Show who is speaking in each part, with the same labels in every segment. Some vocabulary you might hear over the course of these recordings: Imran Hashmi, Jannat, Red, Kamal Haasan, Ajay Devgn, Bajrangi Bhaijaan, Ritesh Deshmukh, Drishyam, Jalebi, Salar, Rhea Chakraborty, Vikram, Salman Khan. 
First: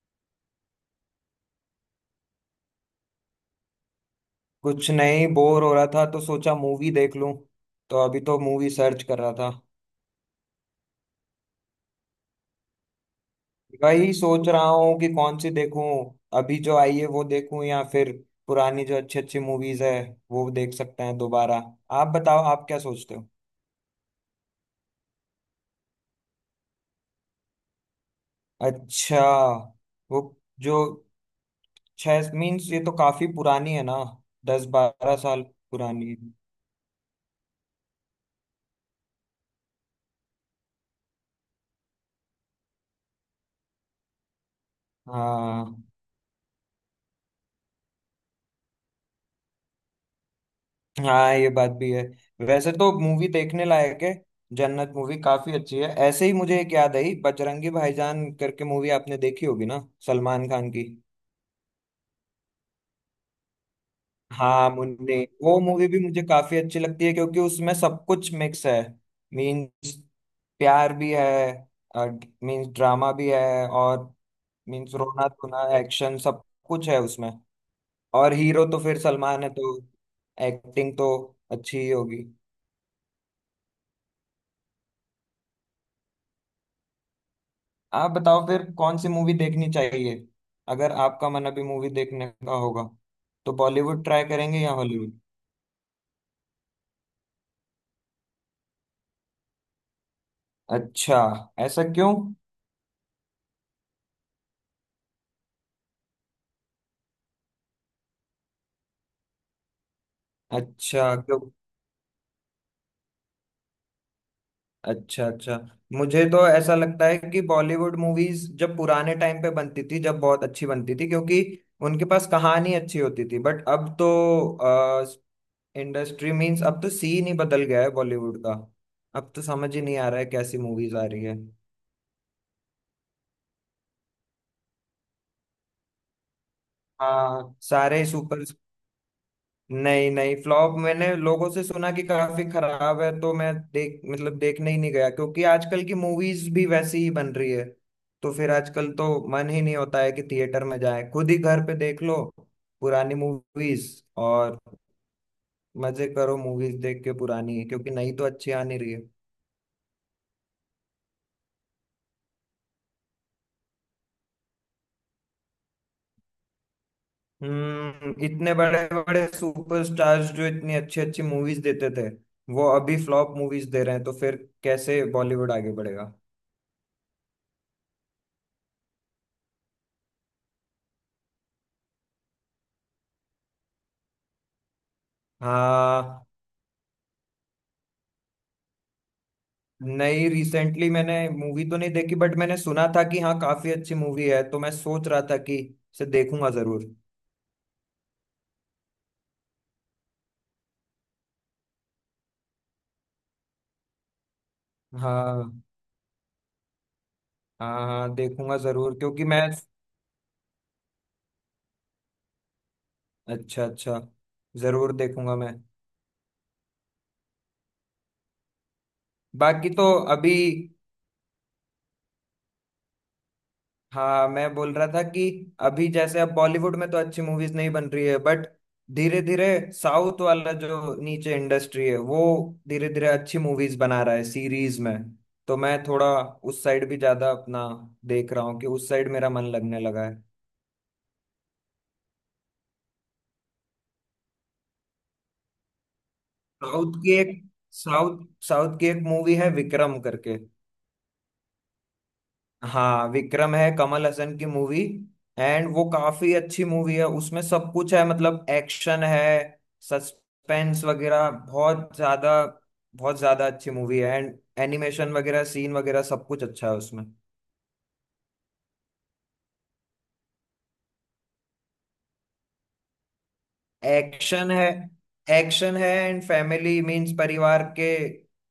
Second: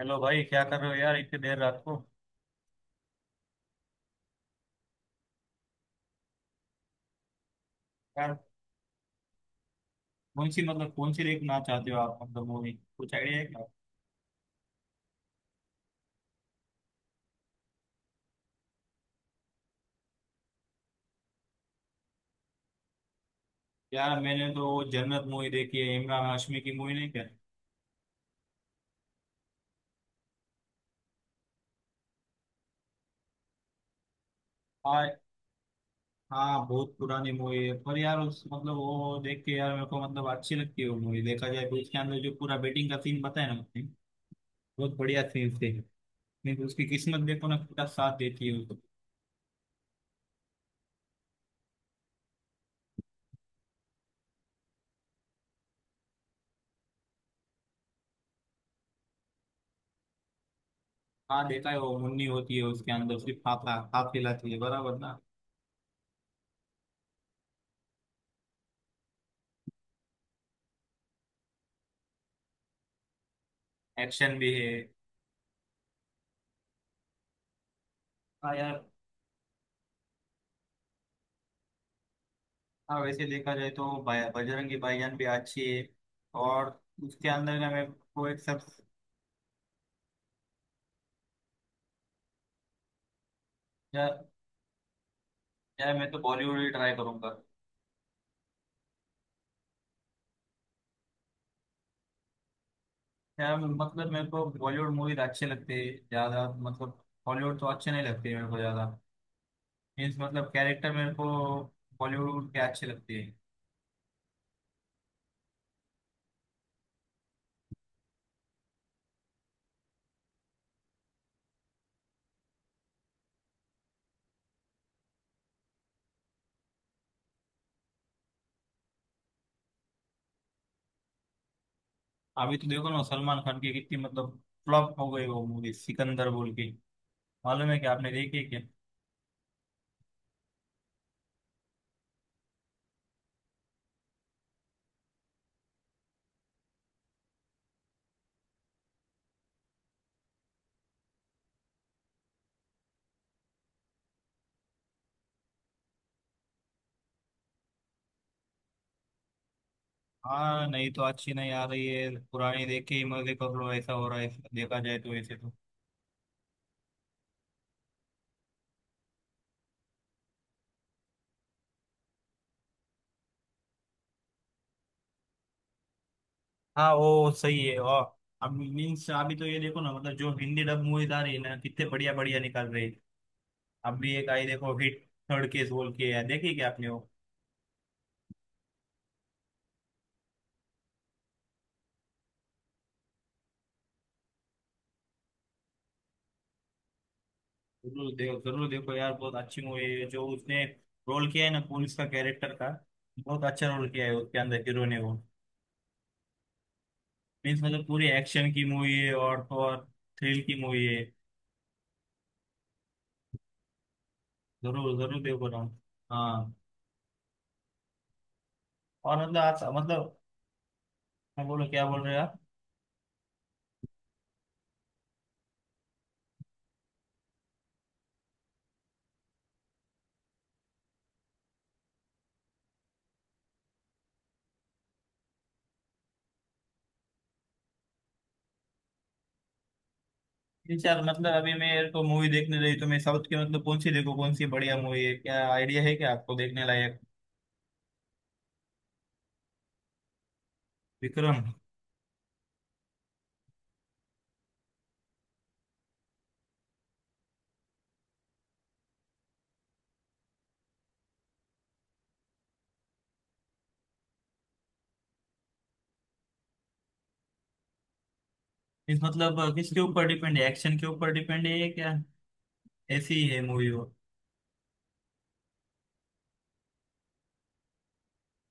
Speaker 1: Hello भाई, क्या कर रहे हो यार, इतनी देर रात को।
Speaker 2: कुछ नहीं, बोर हो रहा था तो सोचा मूवी देख लूं। तो अभी
Speaker 1: यार
Speaker 2: तो मूवी सर्च कर रहा था।
Speaker 1: कौन सी, मतलब कौन सी देखना चाहते हो आप, मतलब मूवी कुछ आइडिया है क्या?
Speaker 2: वही सोच रहा हूँ कि कौन सी देखूं। अभी जो आई है वो देखूं या फिर पुरानी जो अच्छी अच्छी मूवीज है वो देख सकते हैं दोबारा। आप बताओ, आप क्या सोचते हो?
Speaker 1: यार मैंने तो वो जन्नत मूवी देखी है, इमरान हाशमी की, मूवी नहीं क्या?
Speaker 2: अच्छा, वो जो छह मीन्स ये तो काफी पुरानी है ना, दस
Speaker 1: हाँ।
Speaker 2: बारह साल पुरानी है।
Speaker 1: हाँ बहुत पुरानी मूवी है पर यार उस मतलब वो देख के यार मेरे को मतलब अच्छी लगती है वो मूवी। देखा जाए तो उसके अंदर जो पूरा बेटिंग का सीन बताया ना उसने, बहुत बढ़िया सीन थे।
Speaker 2: हाँ,
Speaker 1: नहीं तो उसकी किस्मत देखो ना, पूरा साथ देती है उसको।
Speaker 2: हाँ, ये बात भी है। वैसे तो मूवी देखने लायक है, जन्नत मूवी काफी अच्छी है। ऐसे ही मुझे एक याद आई, बजरंगी भाईजान करके मूवी आपने देखी होगी ना, सलमान खान की।
Speaker 1: हाँ देखा है, वो मुन्नी होती है उसके अंदर, सिर्फ हाथ हाथ हिलाती है
Speaker 2: हाँ,
Speaker 1: बराबर
Speaker 2: मुन्ने।
Speaker 1: ना।
Speaker 2: वो मूवी भी मुझे काफी अच्छी लगती है क्योंकि उसमें सब कुछ मिक्स है। मीन्स प्यार भी है, मीन्स ड्रामा भी है, और
Speaker 1: एक्शन भी है।
Speaker 2: मीन्स रोना धोना एक्शन सब कुछ है उसमें। और
Speaker 1: हाँ
Speaker 2: हीरो तो
Speaker 1: यार।
Speaker 2: फिर सलमान है तो एक्टिंग तो अच्छी ही होगी।
Speaker 1: हाँ वैसे देखा जाए तो बजरंगी भाईजान भी अच्छी है। और उसके अंदर का मेरे
Speaker 2: आप
Speaker 1: को एक
Speaker 2: बताओ
Speaker 1: सब।
Speaker 2: फिर, कौन सी मूवी देखनी चाहिए? अगर आपका मन अभी मूवी देखने का होगा तो बॉलीवुड
Speaker 1: यार
Speaker 2: ट्राई करेंगे या हॉलीवुड?
Speaker 1: यार मैं तो बॉलीवुड ही ट्राई करूंगा।
Speaker 2: अच्छा, ऐसा क्यों?
Speaker 1: यार मतलब मेरे को बॉलीवुड मूवीज अच्छे लगते हैं ज्यादा, मतलब हॉलीवुड तो अच्छे नहीं लगते मेरे को ज्यादा। मीन्स मतलब कैरेक्टर मेरे
Speaker 2: अच्छा,
Speaker 1: को
Speaker 2: क्यों?
Speaker 1: बॉलीवुड के अच्छे लगते हैं।
Speaker 2: अच्छा अच्छा। मुझे तो ऐसा लगता है कि बॉलीवुड मूवीज जब पुराने टाइम पे बनती थी, जब बहुत अच्छी बनती थी, क्योंकि उनके पास कहानी अच्छी होती थी। बट अब तो इंडस्ट्री मींस, अब तो सीन ही बदल गया है बॉलीवुड का। अब तो समझ ही नहीं आ रहा है कैसी मूवीज आ रही है।
Speaker 1: अभी तो देखो ना, सलमान खान की कितनी मतलब फ्लॉप हो गई वो मूवी सिकंदर बोल के।
Speaker 2: हाँ,
Speaker 1: मालूम है क्या,
Speaker 2: सारे
Speaker 1: आपने देखी है
Speaker 2: सुपर।
Speaker 1: क्या?
Speaker 2: नहीं नहीं, फ्लॉप, मैंने लोगों से सुना कि काफी खराब है तो मैं देख मतलब देखने ही नहीं गया, क्योंकि आजकल की मूवीज भी वैसी ही बन रही है। तो फिर आजकल तो मन ही नहीं होता है कि थिएटर में जाए, खुद ही घर पे देख लो पुरानी मूवीज, और मजे करो मूवीज देख के पुरानी, क्योंकि नई तो अच्छी आ नहीं रही है।
Speaker 1: हाँ। नहीं तो अच्छी नहीं आ रही है, पुरानी देख के ही मजे कर लो, ऐसा हो रहा है। देखा जाए तो ऐसे तो।
Speaker 2: इतने बड़े बड़े सुपरस्टार्स जो इतनी अच्छी अच्छी मूवीज देते थे वो अभी फ्लॉप मूवीज दे रहे हैं, तो फिर कैसे बॉलीवुड आगे बढ़ेगा?
Speaker 1: हाँ वो सही है। और अब मीन्स अभी तो ये देखो ना मतलब जो हिंदी डब मूवीज आ रही है ना, कितने बढ़िया बढ़िया निकाल रही है। अभी एक आई देखो, हिट थर्ड केस बोल के, यार
Speaker 2: हाँ,
Speaker 1: देखी क्या आपने वो?
Speaker 2: नहीं, रिसेंटली मैंने मूवी तो नहीं देखी बट मैंने सुना था कि हाँ काफी अच्छी मूवी है, तो मैं सोच रहा था कि इसे देखूंगा जरूर।
Speaker 1: जरूर देखो यार, बहुत अच्छी मूवी है। जो उसने रोल किया है ना पुलिस का कैरेक्टर का, बहुत अच्छा रोल किया है उसके अंदर हीरो ने वो।
Speaker 2: हाँ
Speaker 1: मीन्स
Speaker 2: हाँ
Speaker 1: मतलब पूरी
Speaker 2: हाँ,
Speaker 1: एक्शन
Speaker 2: देखूंगा
Speaker 1: की मूवी
Speaker 2: जरूर
Speaker 1: है,
Speaker 2: क्योंकि मैं,
Speaker 1: और तो और थ्रिल की मूवी है।
Speaker 2: अच्छा अच्छा, जरूर
Speaker 1: जरूर जरूर
Speaker 2: देखूंगा
Speaker 1: देखो
Speaker 2: मैं।
Speaker 1: ना। हाँ। और मतलब आज
Speaker 2: बाकी तो
Speaker 1: मतलब
Speaker 2: अभी,
Speaker 1: मैं बोलो, क्या बोल रहे हो आप?
Speaker 2: हाँ मैं बोल रहा था कि अभी जैसे अब बॉलीवुड में तो अच्छी मूवीज नहीं बन रही है, बट धीरे धीरे साउथ वाला जो नीचे इंडस्ट्री है वो धीरे धीरे अच्छी मूवीज बना रहा है सीरीज में। तो मैं थोड़ा उस साइड भी ज्यादा अपना देख रहा हूँ कि उस साइड मेरा मन लगने लगा है।
Speaker 1: यार मतलब अभी मैं तो मूवी देखने रही तो मैं साउथ की, मतलब कौन सी देखो कौन सी बढ़िया मूवी है, क्या आइडिया है क्या आपको देखने
Speaker 2: साउथ
Speaker 1: लायक?
Speaker 2: की एक साउथ साउथ की एक मूवी है विक्रम करके।
Speaker 1: विक्रम?
Speaker 2: हाँ, विक्रम है, कमल हसन की मूवी। एंड वो काफी अच्छी मूवी है, उसमें सब कुछ है, मतलब एक्शन है, सस्पेंस वगैरह बहुत ज्यादा, बहुत ज्यादा अच्छी मूवी है। एंड एनिमेशन वगैरह, सीन वगैरह सब कुछ अच्छा है उसमें।
Speaker 1: इस मतलब किसके ऊपर डिपेंड है, एक्शन के ऊपर डिपेंड है क्या? ऐसी ही है मूवी वो?
Speaker 2: एक्शन है, एक्शन है एंड फैमिली मीन्स परिवार के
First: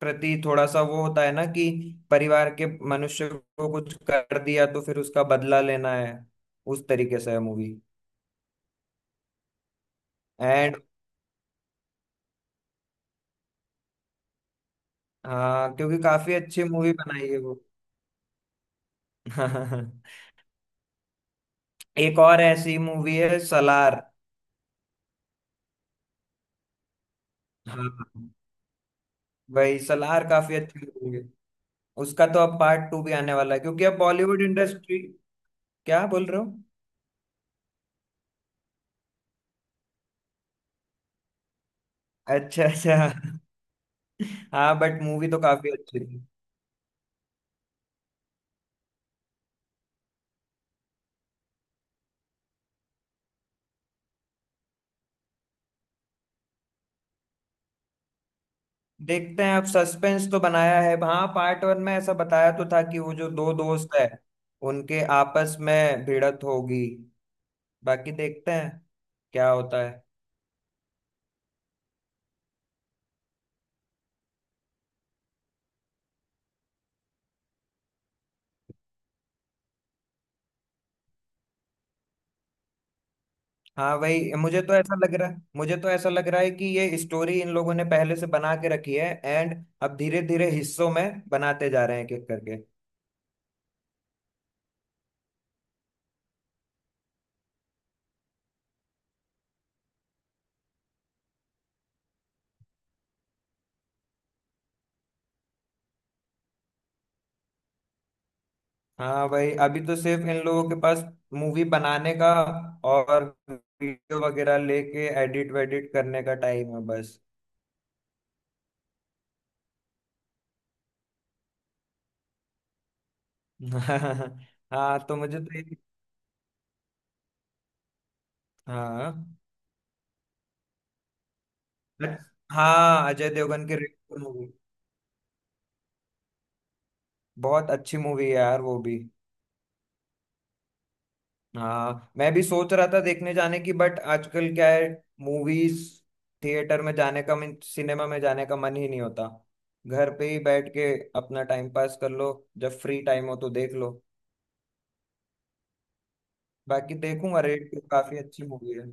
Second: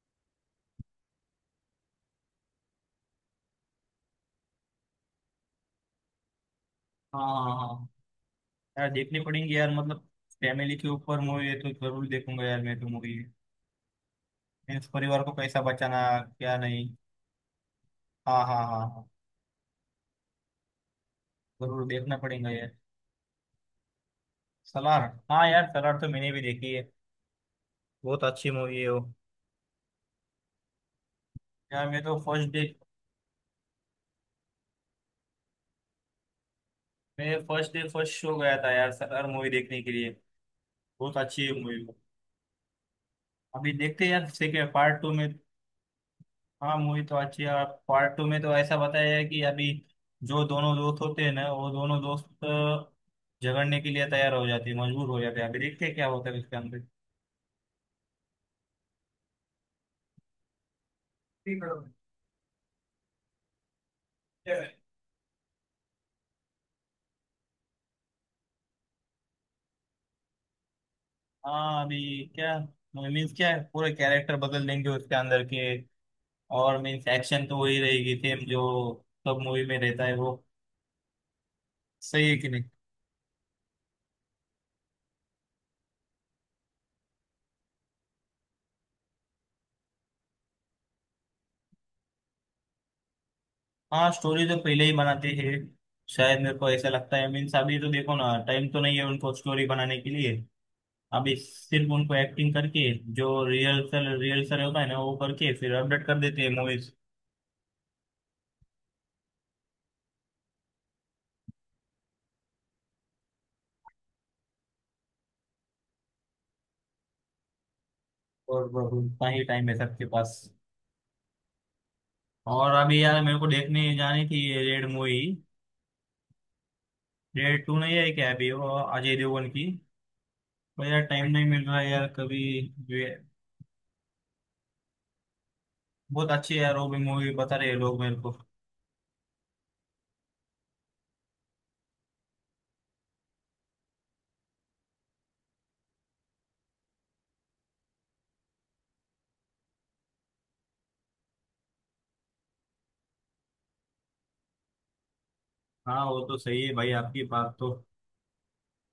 Speaker 2: प्रति थोड़ा सा वो होता है ना कि परिवार के मनुष्य को कुछ कर दिया तो फिर उसका बदला लेना है। उस तरीके
Speaker 1: हाँ
Speaker 2: से है
Speaker 1: हाँ
Speaker 2: मूवी।
Speaker 1: हाँ। यार देखनी पड़ेंगी यार, मतलब फैमिली
Speaker 2: एंड
Speaker 1: के ऊपर मूवी है तो जरूर देखूंगा यार मैं तो मूवी। मीन्स परिवार को कैसा
Speaker 2: हाँ, क्योंकि
Speaker 1: बचाना।
Speaker 2: काफी
Speaker 1: क्या
Speaker 2: अच्छी
Speaker 1: नहीं।
Speaker 2: मूवी बनाई है वो।
Speaker 1: हाँ हाँ हाँ हाँ। जरूर देखना
Speaker 2: एक और
Speaker 1: पड़ेगा यार।
Speaker 2: ऐसी मूवी है, सलार।
Speaker 1: सलार। हाँ यार सलार तो मैंने भी देखी है,
Speaker 2: हाँ,
Speaker 1: बहुत अच्छी मूवी है वो।
Speaker 2: वही सलार काफी अच्छी मूवी है।
Speaker 1: यार मैं तो
Speaker 2: उसका तो
Speaker 1: फर्स्ट
Speaker 2: अब
Speaker 1: डे,
Speaker 2: पार्ट टू भी आने वाला है, क्योंकि अब बॉलीवुड इंडस्ट्री, क्या बोल रहे हो?
Speaker 1: मैं फर्स्ट डे फर्स्ट शो गया था यार सरदार मूवी देखने के लिए। बहुत अच्छी है मूवी।
Speaker 2: अच्छा अच्छा।
Speaker 1: अभी देखते हैं यार सेकेंड
Speaker 2: हाँ,
Speaker 1: पार्ट
Speaker 2: बट
Speaker 1: टू में।
Speaker 2: मूवी तो काफी अच्छी थी।
Speaker 1: हाँ मूवी तो अच्छी है और पार्ट टू में तो ऐसा बताया है कि अभी जो दोनों दोस्त होते हैं ना, वो दोनों दोस्त झगड़ने के लिए तैयार हो जाते हैं, मजबूर हो जाते हैं। अभी देखते हैं क्या होता है इसके अंदर।
Speaker 2: देखते हैं अब, सस्पेंस तो बनाया है। हाँ,
Speaker 1: ठीक
Speaker 2: पार्ट वन में ऐसा बताया तो था कि वो जो दो दोस्त है
Speaker 1: है।
Speaker 2: उनके आपस में भिड़त होगी। बाकी देखते हैं क्या होता है।
Speaker 1: हाँ अभी क्या मीन्स क्या है, पूरे कैरेक्टर बदल देंगे उसके अंदर के। और मीन्स एक्शन तो वही रहेगी सेम, जो सब मूवी में रहता है वो। सही है कि नहीं?
Speaker 2: हाँ भाई, मुझे तो ऐसा लग रहा है, मुझे तो ऐसा लग रहा है कि ये स्टोरी इन लोगों ने पहले से बना के रखी है, एंड अब धीरे धीरे हिस्सों में बनाते जा रहे हैं एक एक करके।
Speaker 1: हाँ स्टोरी तो पहले ही बनाते हैं शायद, मेरे को ऐसा लगता है। मीन्स अभी तो देखो ना, टाइम तो नहीं है उनको स्टोरी बनाने के लिए। अभी सिर्फ उनको एक्टिंग करके, जो रिहर्सल रिहर्सल होता है ना वो करके फिर अपडेट कर देते हैं मूवीज।
Speaker 2: हाँ भाई, अभी तो सिर्फ इन लोगों के पास मूवी बनाने का और वीडियो वगैरह लेके एडिट वेडिट करने का टाइम है बस।
Speaker 1: और बस उतना ही टाइम है सबके पास। और अभी यार मेरे को देखने जानी थी रेड
Speaker 2: हाँ, तो
Speaker 1: मूवी।
Speaker 2: मुझे तो ये,
Speaker 1: रेड टू नहीं है क्या अभी वो,
Speaker 2: हाँ,
Speaker 1: अजय देवगन की? पर यार टाइम नहीं मिल रहा है यार कभी।
Speaker 2: हाँ
Speaker 1: ये-
Speaker 2: अजय देवगन की रेड मूवी,
Speaker 1: बहुत अच्छी है यार वो भी मूवी, बता रहे
Speaker 2: बहुत
Speaker 1: हैं
Speaker 2: अच्छी
Speaker 1: लोग मेरे
Speaker 2: मूवी है
Speaker 1: को।
Speaker 2: यार वो भी। हाँ मैं भी सोच रहा था देखने जाने की, बट आजकल क्या है, मूवीज थिएटर में जाने का मन, सिनेमा में जाने का मन ही नहीं होता, घर पे ही बैठ के अपना टाइम पास कर लो, जब फ्री टाइम हो तो देख लो।
Speaker 1: हाँ वो तो सही है भाई
Speaker 2: बाकी
Speaker 1: आपकी
Speaker 2: देखूंगा,
Speaker 1: बात
Speaker 2: रेड
Speaker 1: तो।
Speaker 2: टू काफी अच्छी मूवी है।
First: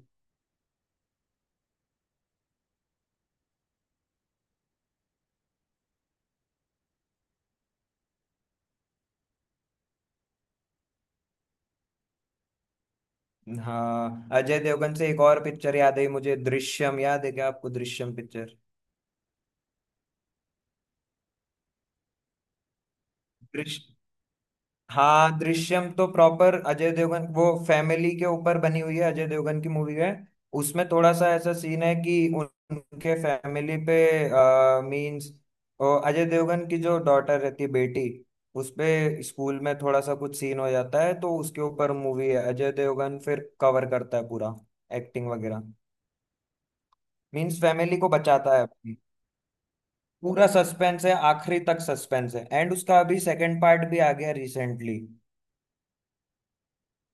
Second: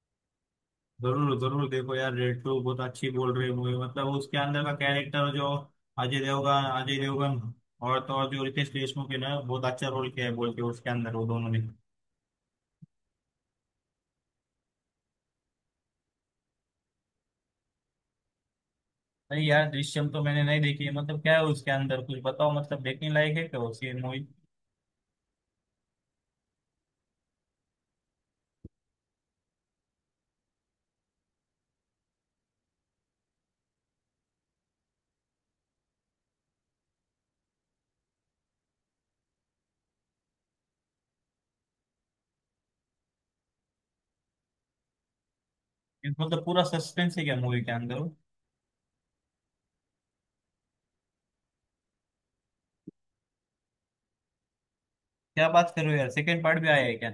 Speaker 1: जरूर जरूर देखो यार, रेड टू बहुत अच्छी बोल रही मूवी, मतलब उसके अंदर का कैरेक्टर जो अजय देवगन, और तो और जो रितेश देशमुख है ना, बहुत अच्छा रोल किया है बोल के उसके अंदर वो दोनों ने।
Speaker 2: हाँ, अजय देवगन से एक और पिक्चर याद है मुझे, दृश्यम, याद है क्या आपको दृश्यम
Speaker 1: नहीं यार दृश्यम तो मैंने नहीं देखी है, मतलब क्या है उसके अंदर कुछ बताओ, मतलब देखने लायक है क्या उसकी
Speaker 2: पिक्चर?
Speaker 1: मूवी?
Speaker 2: हाँ, दृश्यम तो प्रॉपर अजय देवगन, वो फैमिली के ऊपर बनी हुई है, अजय देवगन की मूवी है। उसमें थोड़ा सा ऐसा सीन है कि उनके फैमिली पे मींस अजय देवगन की जो डॉटर रहती है, बेटी, उस पे स्कूल में थोड़ा सा कुछ सीन हो जाता है तो उसके ऊपर मूवी है। अजय देवगन फिर कवर करता है पूरा, एक्टिंग वगैरह,
Speaker 1: मतलब पूरा सस्पेंस है क्या
Speaker 2: मींस
Speaker 1: मूवी के
Speaker 2: फैमिली
Speaker 1: अंदर?
Speaker 2: को बचाता है अपनी। पूरा सस्पेंस है, आखिरी तक सस्पेंस है, एंड उसका अभी सेकंड पार्ट भी आ गया रिसेंटली।
Speaker 1: क्या बात कर रहे हो यार, सेकंड पार्ट भी आया है क्या?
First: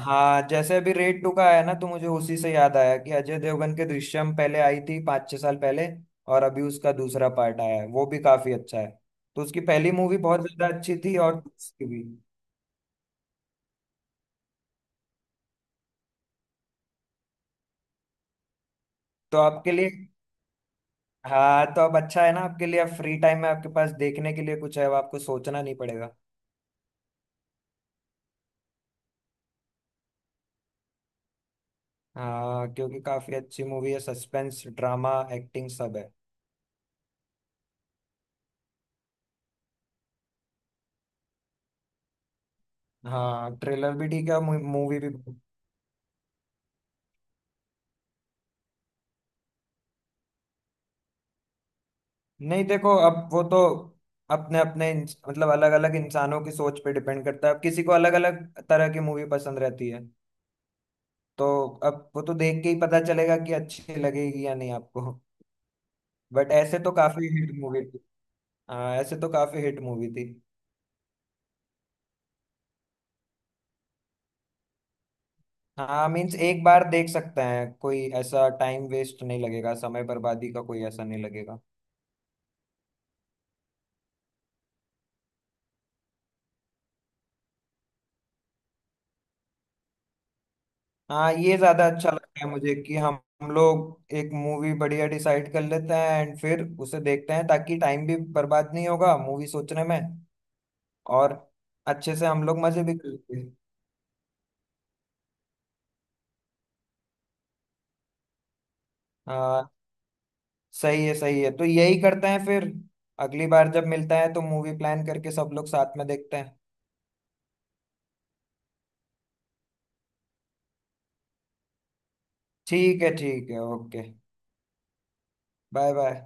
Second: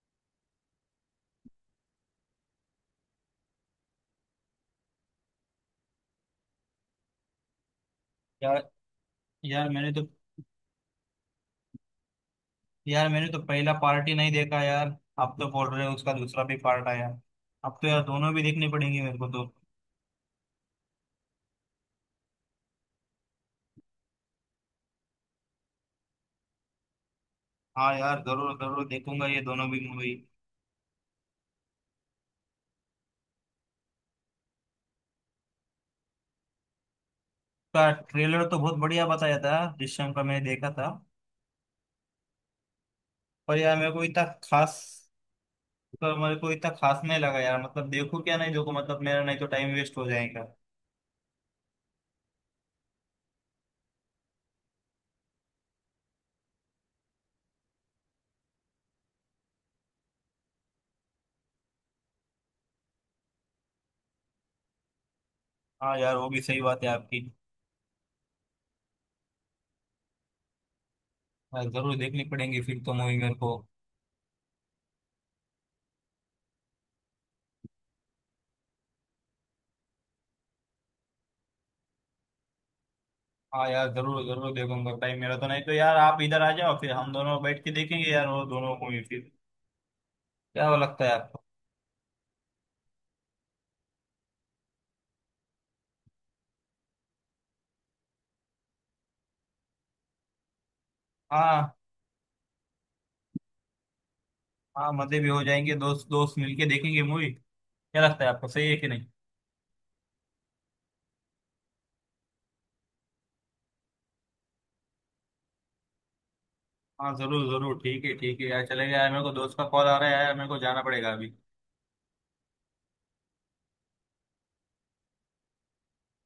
Speaker 2: हाँ, जैसे अभी रेड टू का आया ना, तो मुझे उसी से याद आया कि अजय देवगन के दृश्यम पहले आई थी 5-6 साल पहले, और अभी उसका दूसरा पार्ट आया है, वो भी काफी
Speaker 1: यार
Speaker 2: अच्छा है। तो उसकी
Speaker 1: यार
Speaker 2: पहली
Speaker 1: मैंने तो
Speaker 2: मूवी बहुत ज्यादा अच्छी थी और दूसरी भी।
Speaker 1: यार मैंने तो पहला पार्ट ही नहीं देखा यार, आप तो बोल रहे हो उसका दूसरा भी पार्ट आया। अब तो यार दोनों भी देखने पड़ेंगे मेरे को
Speaker 2: तो
Speaker 1: तो।
Speaker 2: आपके लिए, हाँ, तो अब अच्छा है ना, आपके लिए फ्री टाइम में आपके पास देखने के लिए कुछ है, अब आपको सोचना नहीं पड़ेगा।
Speaker 1: हाँ यार जरूर जरूर देखूंगा ये दोनों भी मूवी
Speaker 2: हाँ क्योंकि काफी अच्छी मूवी है, सस्पेंस, ड्रामा, एक्टिंग, सब है।
Speaker 1: का ट्रेलर तो बहुत बढ़िया बताया था जिस टाइम पर मैंने देखा था।
Speaker 2: हाँ,
Speaker 1: पर यार मेरे
Speaker 2: ट्रेलर
Speaker 1: को
Speaker 2: भी
Speaker 1: इतना
Speaker 2: ठीक है,
Speaker 1: खास,
Speaker 2: मूवी भी।
Speaker 1: पर मेरे को इतना खास नहीं लगा यार, मतलब देखो क्या नहीं देखो, मतलब मेरा नहीं तो टाइम वेस्ट हो जाएगा।
Speaker 2: नहीं देखो, अब वो तो अपने अपने मतलब अलग अलग इंसानों की सोच पे डिपेंड करता है, अब किसी को अलग अलग तरह की मूवी पसंद रहती है, तो अब वो तो देख के ही पता चलेगा कि अच्छी लगेगी या नहीं आपको।
Speaker 1: हाँ यार वो भी
Speaker 2: बट
Speaker 1: सही
Speaker 2: ऐसे
Speaker 1: बात है
Speaker 2: तो
Speaker 1: आपकी।
Speaker 2: काफी हिट मूवी थी। हाँ, ऐसे तो काफी हिट मूवी थी।
Speaker 1: यार जरूर देखनी पड़ेगी फिर तो मूवी मेरे को।
Speaker 2: हाँ मीन्स एक बार देख सकते हैं, कोई ऐसा टाइम वेस्ट नहीं लगेगा, समय बर्बादी का कोई ऐसा नहीं लगेगा।
Speaker 1: हाँ यार जरूर जरूर देखूंगा टाइम मेरा, तो नहीं तो यार आप इधर आ जाओ फिर हम दोनों बैठ के देखेंगे यार वो दोनों मूवी फिर। क्या वो लगता है
Speaker 2: हाँ,
Speaker 1: आपको?
Speaker 2: ये ज्यादा अच्छा लगता है मुझे कि हम लोग एक मूवी बढ़िया डिसाइड कर लेते हैं एंड फिर उसे देखते हैं, ताकि टाइम भी बर्बाद नहीं होगा मूवी सोचने में, और
Speaker 1: हाँ।
Speaker 2: अच्छे से हम लोग मजे भी कर लेंगे।
Speaker 1: हाँ मजे भी हो जाएंगे, दोस्त दोस्त मिलके देखेंगे मूवी। क्या लगता है आपको, सही है कि नहीं?
Speaker 2: हाँ, सही है सही है, तो यही करते हैं फिर। अगली बार जब मिलता है तो मूवी प्लान करके सब लोग साथ में देखते हैं।
Speaker 1: हाँ जरूर जरूर, ठीक है यार, चलेगा यार। मेरे को दोस्त का कॉल आ रहा है यार, मेरे को जाना पड़ेगा अभी।
Speaker 2: ठीक है ठीक है, ओके। Bye bye.